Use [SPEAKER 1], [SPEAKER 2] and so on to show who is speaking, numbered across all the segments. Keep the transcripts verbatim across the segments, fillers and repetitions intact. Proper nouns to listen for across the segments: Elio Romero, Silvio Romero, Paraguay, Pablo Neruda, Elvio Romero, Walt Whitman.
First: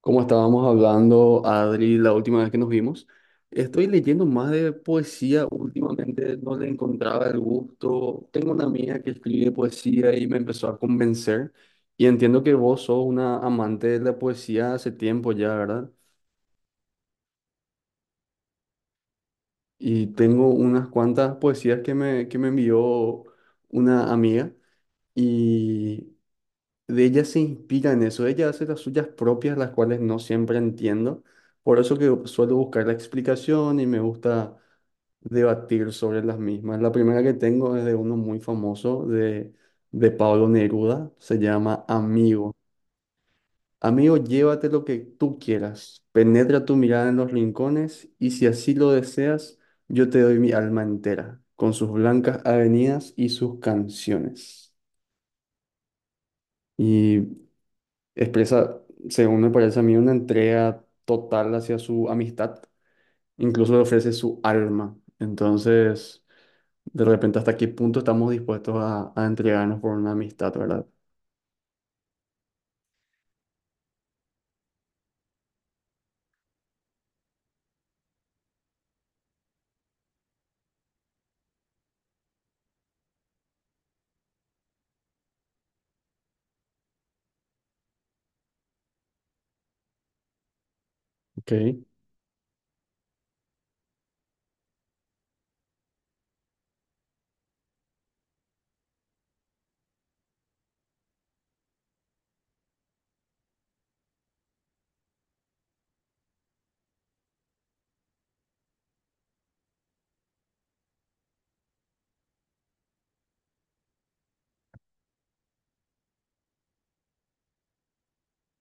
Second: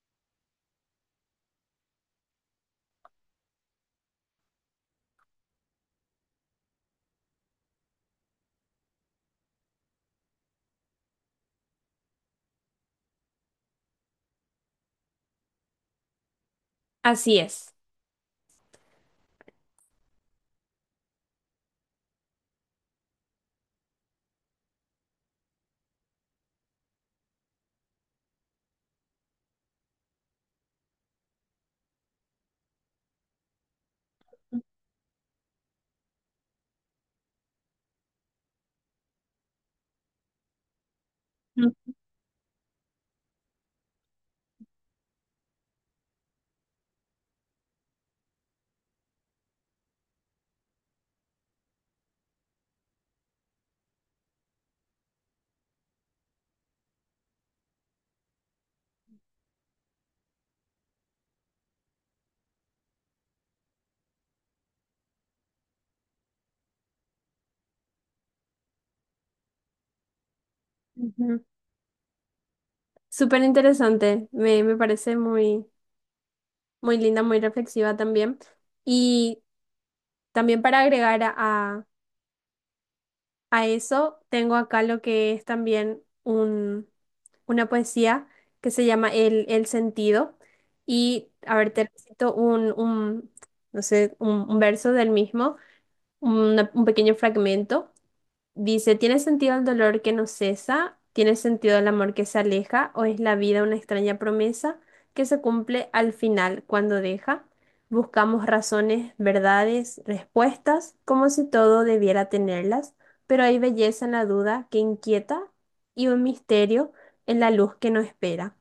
[SPEAKER 1] Como estábamos hablando, Adri, la última vez que nos vimos, estoy leyendo más de poesía últimamente, no le encontraba el gusto. Tengo una amiga que escribe poesía y me empezó a convencer. Y entiendo que vos sos una amante de la poesía hace tiempo ya, ¿verdad?
[SPEAKER 2] Así es.
[SPEAKER 1] Y tengo unas cuantas poesías que me, que me envió una amiga y de ella se inspira en eso, ella hace las suyas propias, las cuales no siempre entiendo, por eso que suelo buscar la explicación y me gusta debatir sobre las mismas. La primera que tengo es de uno muy famoso, de, de Pablo Neruda, se
[SPEAKER 2] Ujú,
[SPEAKER 1] llama Amigo. Amigo, llévate lo que tú quieras, penetra tu mirada en los rincones y si así lo deseas, yo te doy mi alma entera, con sus blancas avenidas y sus canciones. Y expresa, según me parece a mí, una entrega total hacia su amistad, incluso le ofrece su alma. Entonces, de repente, ¿hasta qué punto estamos dispuestos a, a entregarnos por una amistad, verdad?
[SPEAKER 2] ujú. Súper interesante, me, me parece muy, muy linda, muy reflexiva también. Y también para agregar a, a- a eso, tengo acá lo que es también un, una poesía que se llama El, El sentido. Y
[SPEAKER 1] Ok.
[SPEAKER 2] a ver, te recito un, un, no sé, un, un verso del mismo, una- un pequeño fragmento. Dice, ¿tiene sentido el dolor que no cesa? ¿Tiene sentido el amor que se aleja? ¿O es la vida una extraña promesa que se cumple al final cuando deja? Buscamos razones, verdades, respuestas, como si todo debiera tenerlas, pero hay belleza en la duda que inquieta y un misterio en la luz que no espera.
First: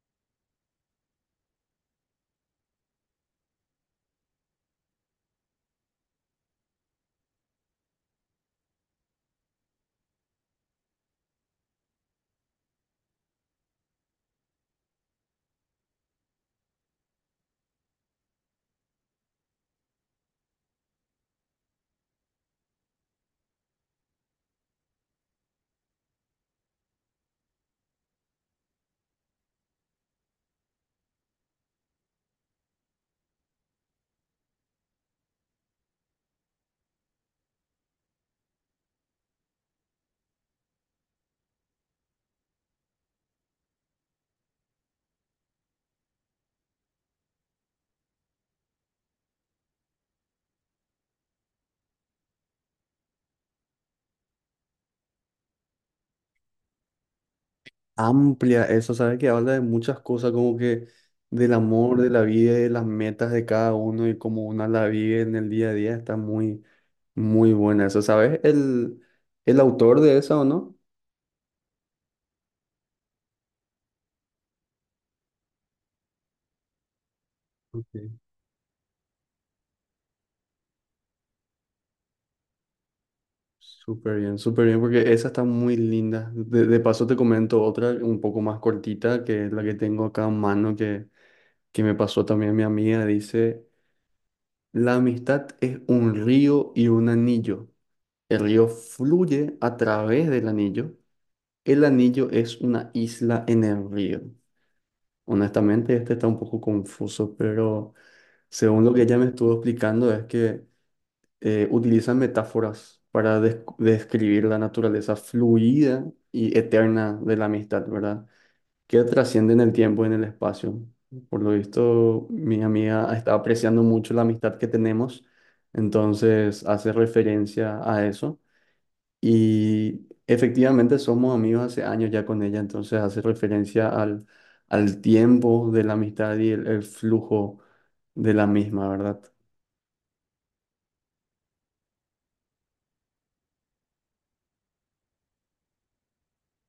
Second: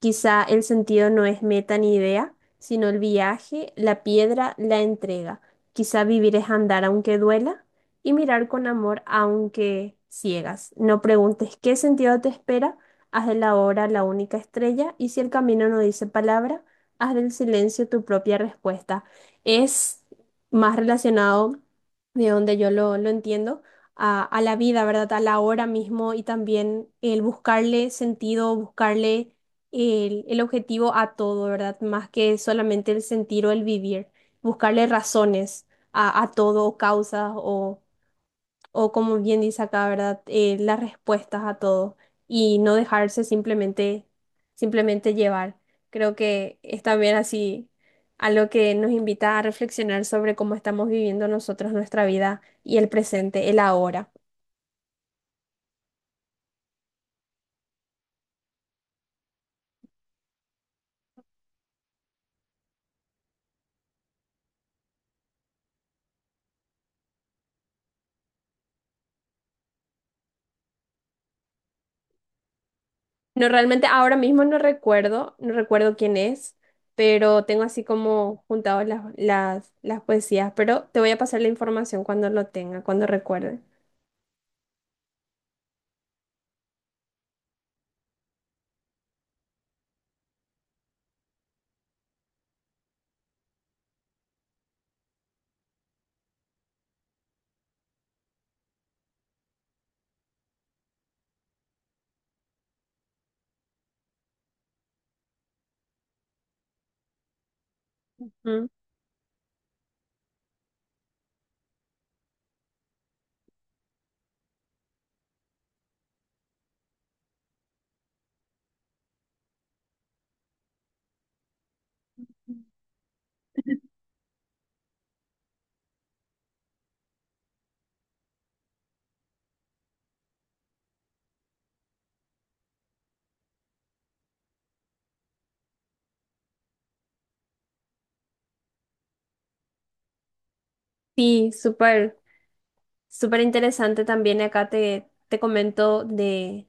[SPEAKER 2] Quizá el sentido no es meta ni idea, sino el viaje, la piedra, la entrega. Quizá vivir es andar aunque duela y mirar con amor aunque ciegas. No preguntes qué sentido te espera, haz de la hora la única estrella y si el camino no dice palabra, haz del silencio tu propia respuesta. Es más relacionado de donde yo lo, lo entiendo. A, a la vida, ¿verdad? A la hora mismo y también el buscarle sentido, buscarle el, el objetivo a todo, ¿verdad? Más que solamente el sentir o el vivir, buscarle razones a, a todo, causas o, o como bien dice acá, ¿verdad? Eh, las respuestas a todo y no dejarse simplemente, simplemente llevar. Creo que es también así algo que nos invita a reflexionar sobre cómo estamos viviendo nosotros nuestra vida y el presente, el ahora.
[SPEAKER 1] Amplia eso, ¿sabes? Que habla de muchas cosas, como que del amor, de la vida, y de las metas de cada uno y cómo uno la vive en el día a día. Está muy, muy buena eso, ¿sabes? El, el autor de eso, ¿o no?
[SPEAKER 2] No, realmente ahora mismo no recuerdo, no recuerdo quién es, pero tengo así
[SPEAKER 1] Ok.
[SPEAKER 2] como juntado las, las, las poesías, pero te voy a pasar la información cuando lo tenga, cuando recuerde.
[SPEAKER 1] Súper bien, súper bien, porque esa está muy linda. De, de paso te comento otra un poco más cortita, que es la que tengo acá en mano, que, que me pasó también mi amiga. Dice, la amistad es un río y un anillo. El río fluye a través del anillo. El anillo es una isla en el río. Honestamente, este está un poco confuso, pero
[SPEAKER 2] Mm.
[SPEAKER 1] según lo que ella me estuvo explicando, es que eh, utilizan metáforas para des- describir la naturaleza fluida y eterna de la amistad, ¿verdad? Que trasciende en el tiempo y en el espacio. Por lo visto, mi amiga está apreciando mucho la amistad que tenemos, entonces hace referencia a eso. Y efectivamente somos amigos hace años ya con ella, entonces hace referencia al, al tiempo de la amistad y el el flujo de la misma, ¿verdad?
[SPEAKER 2] Sí, súper. Súper interesante también acá te, te comento de,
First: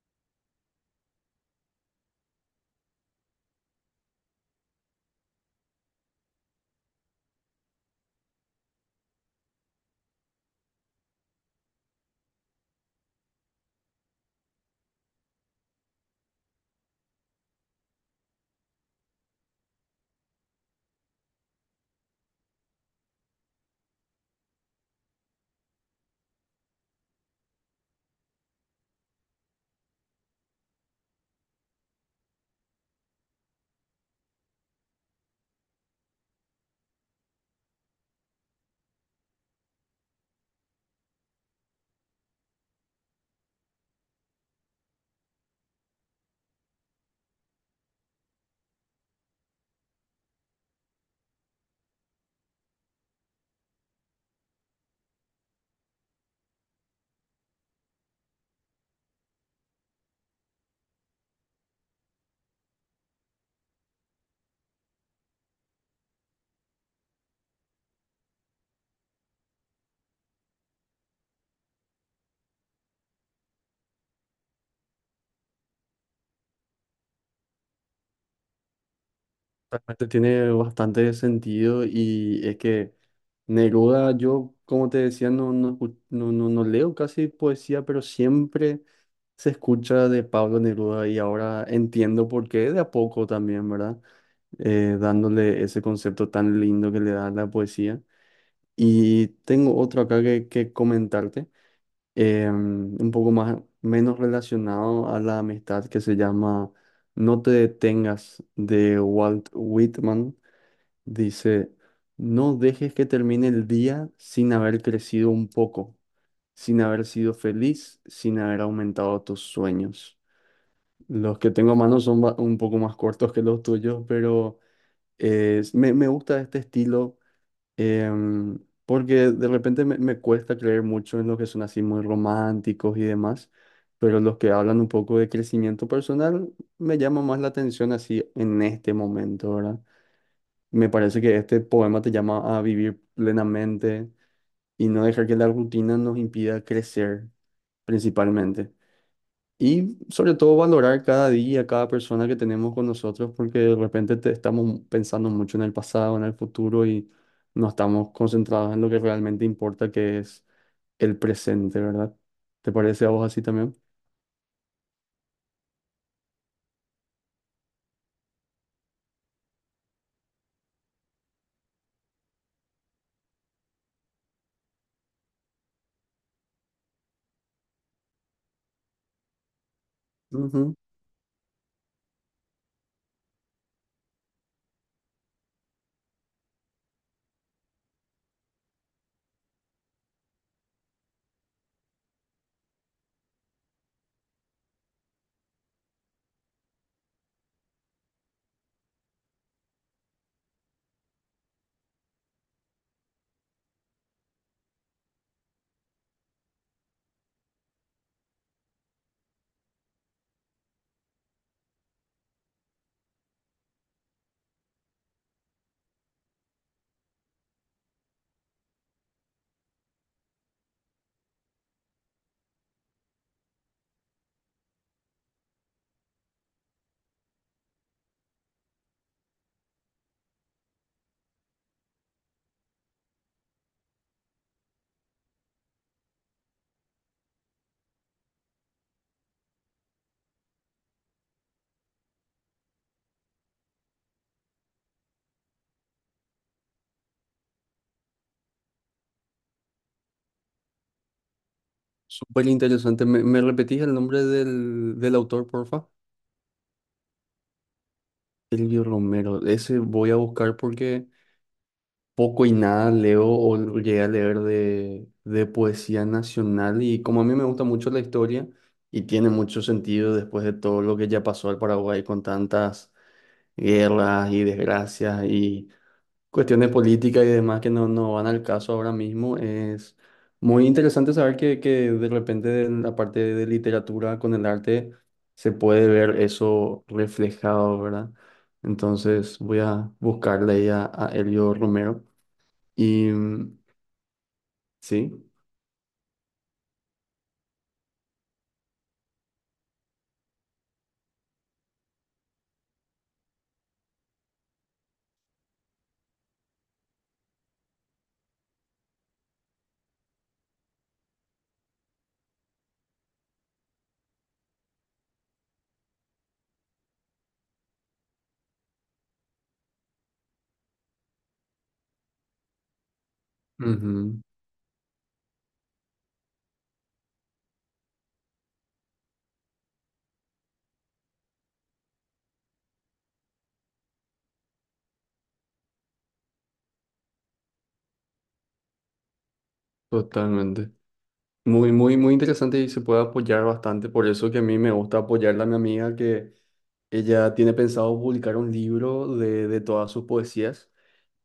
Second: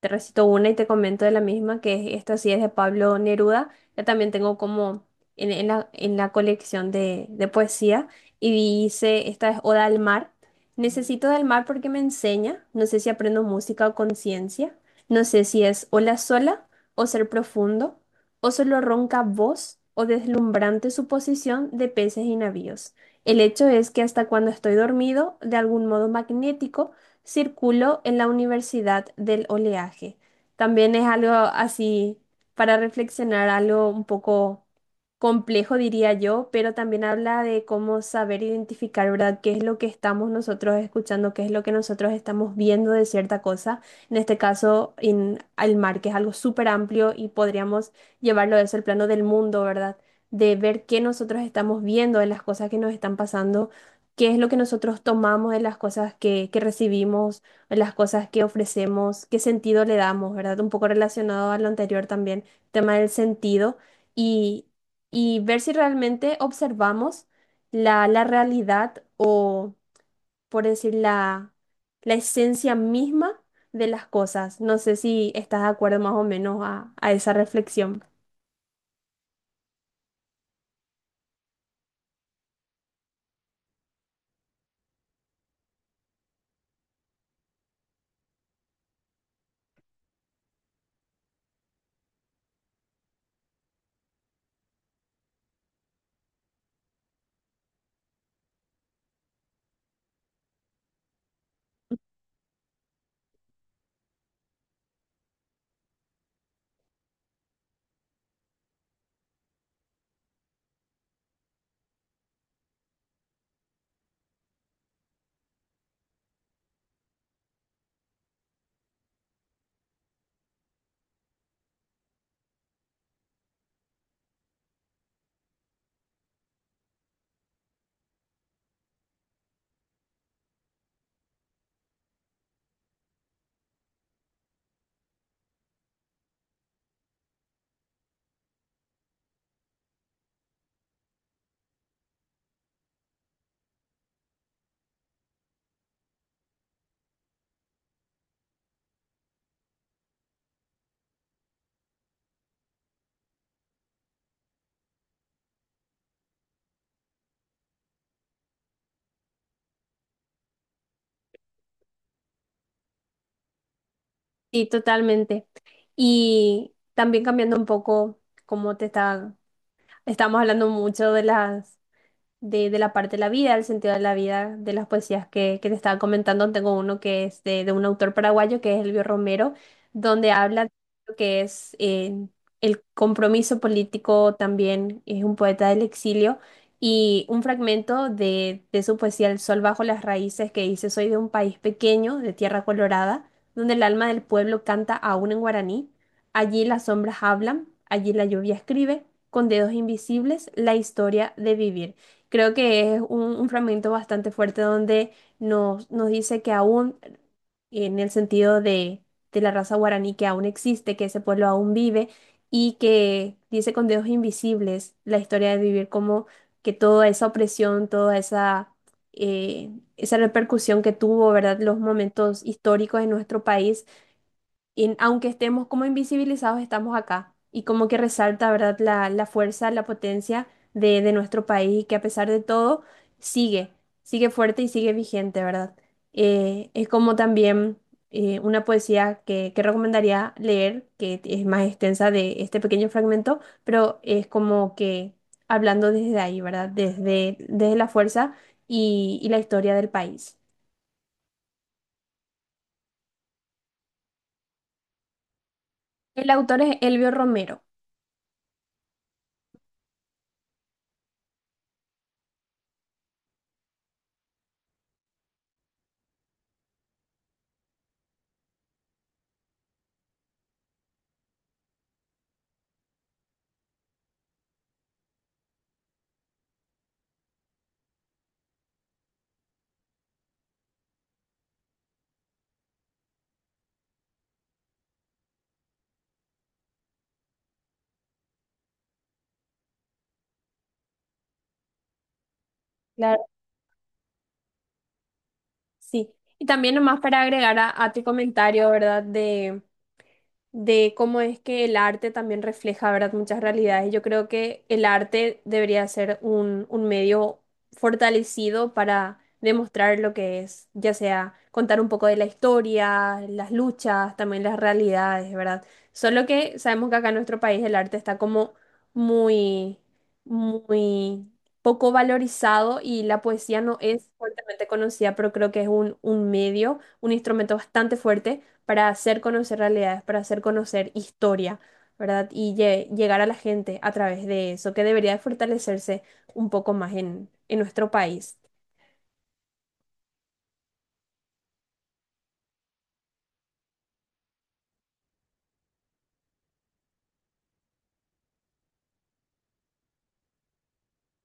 [SPEAKER 2] te recito una y te comento de la misma, que es- esta sí es de Pablo Neruda. Ya también tengo como en, en la, en la colección de, de poesía. Y dice, esta es Oda al mar. Necesito del mar porque me enseña. No sé si aprendo música o conciencia. No sé si es ola sola o ser profundo. O solo ronca voz o deslumbrante suposición de peces y navíos. El hecho es que hasta cuando estoy dormido, de algún modo magnético, circuló en la Universidad del Oleaje. También es algo así para reflexionar, algo un poco complejo, diría yo, pero también habla de cómo saber identificar, ¿verdad?, qué es lo que estamos nosotros escuchando, qué es lo que nosotros estamos viendo de cierta cosa. En este caso, en el mar, que es algo súper amplio y podríamos llevarlo a eso al plano del mundo, ¿verdad? De ver qué nosotros estamos viendo de las cosas que nos están pasando, qué es lo que nosotros tomamos de las cosas que, que recibimos, de las cosas que ofrecemos, qué sentido le damos, ¿verdad? Un poco relacionado a lo anterior también, tema del sentido y, y ver si realmente observamos la, la realidad o, por decir, la, la esencia misma de las cosas. No sé si estás de acuerdo más o menos a, a esa reflexión.
[SPEAKER 1] Realmente tiene bastante sentido y es que Neruda, yo como te decía, no, no, escu- no, no, no leo casi poesía, pero siempre se escucha de Pablo Neruda y ahora entiendo por qué de a poco también, ¿verdad? Eh, dándole ese concepto tan lindo que le da la poesía. Y tengo otro acá que, que comentarte, eh, un poco más, menos relacionado a la amistad que se llama No te detengas de Walt Whitman. Dice, no dejes que termine el día sin haber crecido un poco, sin haber sido feliz, sin haber aumentado tus sueños. Los que tengo a mano son ba- un poco más cortos que los tuyos, pero eh, me, me gusta este estilo, em, porque de repente me, me cuesta creer mucho en los que son así muy románticos y demás, pero los que hablan un poco de crecimiento personal me llama más la atención así en este momento, ¿verdad? Me parece que este poema te llama a vivir plenamente y no dejar que la rutina nos impida crecer principalmente. Y sobre todo valorar cada día, cada persona que tenemos con nosotros, porque de repente te estamos pensando mucho en el pasado, en el futuro y no estamos concentrados en lo que realmente importa, que es el presente, ¿verdad? ¿Te parece a vos así también?
[SPEAKER 2] Sí, totalmente. Y también cambiando un poco cómo te está. Estamos hablando mucho de las de, de la parte de la vida, el sentido de la vida de las poesías que, que te estaba comentando. Tengo uno que es de, de un autor paraguayo, que es Elvio Romero, donde habla de
[SPEAKER 1] Ujú.
[SPEAKER 2] lo que es eh, el compromiso político también, es un poeta del exilio. Y un fragmento de, de su poesía El sol bajo las raíces que dice, Soy de un país pequeño, de tierra colorada, donde el alma del pueblo canta aún en guaraní. Allí las sombras hablan, allí la lluvia escribe, con dedos invisibles, la historia de vivir. Creo que es un, un fragmento bastante fuerte donde nos, nos dice que aún, en el sentido de, de la raza guaraní, que aún existe, que ese pueblo aún vive y que dice con dedos invisibles la historia de vivir, como que toda esa opresión, toda esa, eh, esa repercusión que tuvo, ¿verdad? Los momentos históricos en nuestro país, y aunque estemos como invisibilizados, estamos acá. Y como que resalta, ¿verdad?, la, la fuerza, la potencia de, de nuestro país, que a pesar de todo sigue, sigue fuerte y sigue vigente, ¿verdad? Eh, es como también eh, una poesía que, que recomendaría leer, que es más extensa de este pequeño fragmento, pero es como que hablando desde ahí, ¿verdad? Desde, desde la fuerza y, y la historia del país.
[SPEAKER 1] Súper interesante. ¿Me, me repetís el nombre del, del autor, porfa?
[SPEAKER 2] El autor es Elvio Romero.
[SPEAKER 1] Silvio Romero, ese voy a buscar porque poco y nada leo o llegué a leer de, de poesía nacional y como a mí me gusta mucho la historia y tiene mucho sentido después de todo lo que ya pasó al Paraguay con tantas guerras y desgracias y cuestiones políticas y demás que no, no van al caso ahora mismo. Es muy interesante saber que, que de repente en la parte de literatura con el arte se puede ver eso reflejado, ¿verdad? Entonces voy a buscarle ahí a, a Elio Romero. Y mm, sí,
[SPEAKER 2] Sí, y también nomás para agregar a, a tu comentario, ¿verdad? De, de cómo es que el arte también refleja, ¿verdad?, muchas realidades. Yo creo que el arte debería ser un, un medio fortalecido para demostrar lo que es, ya sea contar un poco de la historia, las luchas, también las realidades, ¿verdad? Solo que sabemos que acá en nuestro país el arte está como muy, muy poco valorizado y la poesía no es
[SPEAKER 1] ujú,
[SPEAKER 2] fuertemente conocida, pero creo que es un, un medio, un instrumento bastante fuerte para hacer conocer realidades, para hacer conocer historia, ¿verdad? Y lle- llegar a la gente a través de eso, que debería de fortalecerse un poco más en, en nuestro país.
[SPEAKER 1] totalmente. Muy, muy, muy interesante y se puede apoyar bastante. Por eso que a mí me gusta apoyarla a mi amiga que ella tiene pensado publicar un libro de, de todas sus poesías.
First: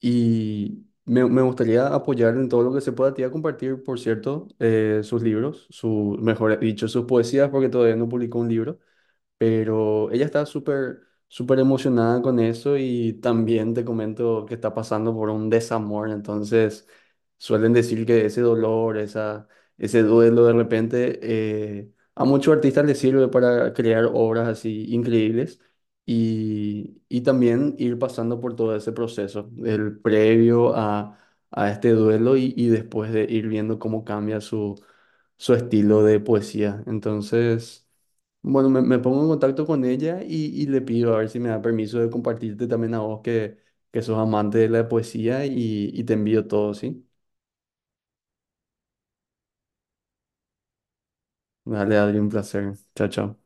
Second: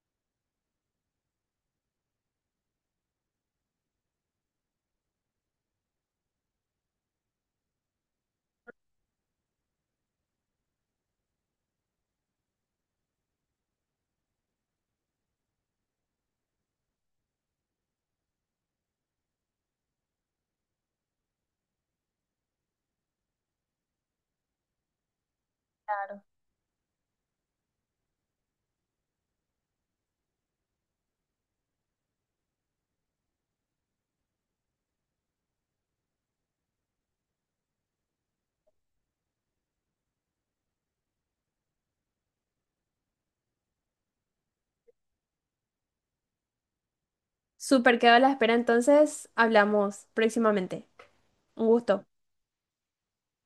[SPEAKER 1] Y me, me gustaría apoyar en todo lo que se pueda. Te iba a compartir, por cierto, eh, sus libros, su, mejor dicho, sus poesías, porque todavía no publicó un libro pero ella está súper, súper emocionada con eso y también te comento que está pasando por un desamor, entonces suelen decir que ese dolor, esa, ese duelo de repente, eh, a muchos artistas les sirve para crear obras así increíbles y, y también ir pasando por todo ese proceso, el previo a, a este duelo y, y después de ir viendo cómo cambia su, su estilo de poesía. Entonces, bueno, me, me pongo en contacto con ella y, y le pido a ver si me da permiso de compartirte también a vos que, que sos amante de la poesía y, y te envío todo, ¿sí?
[SPEAKER 2] Súper, quedo a la espera, entonces hablamos próximamente. Un
[SPEAKER 1] Dale,
[SPEAKER 2] gusto.
[SPEAKER 1] Adri, un placer. Chao, chao.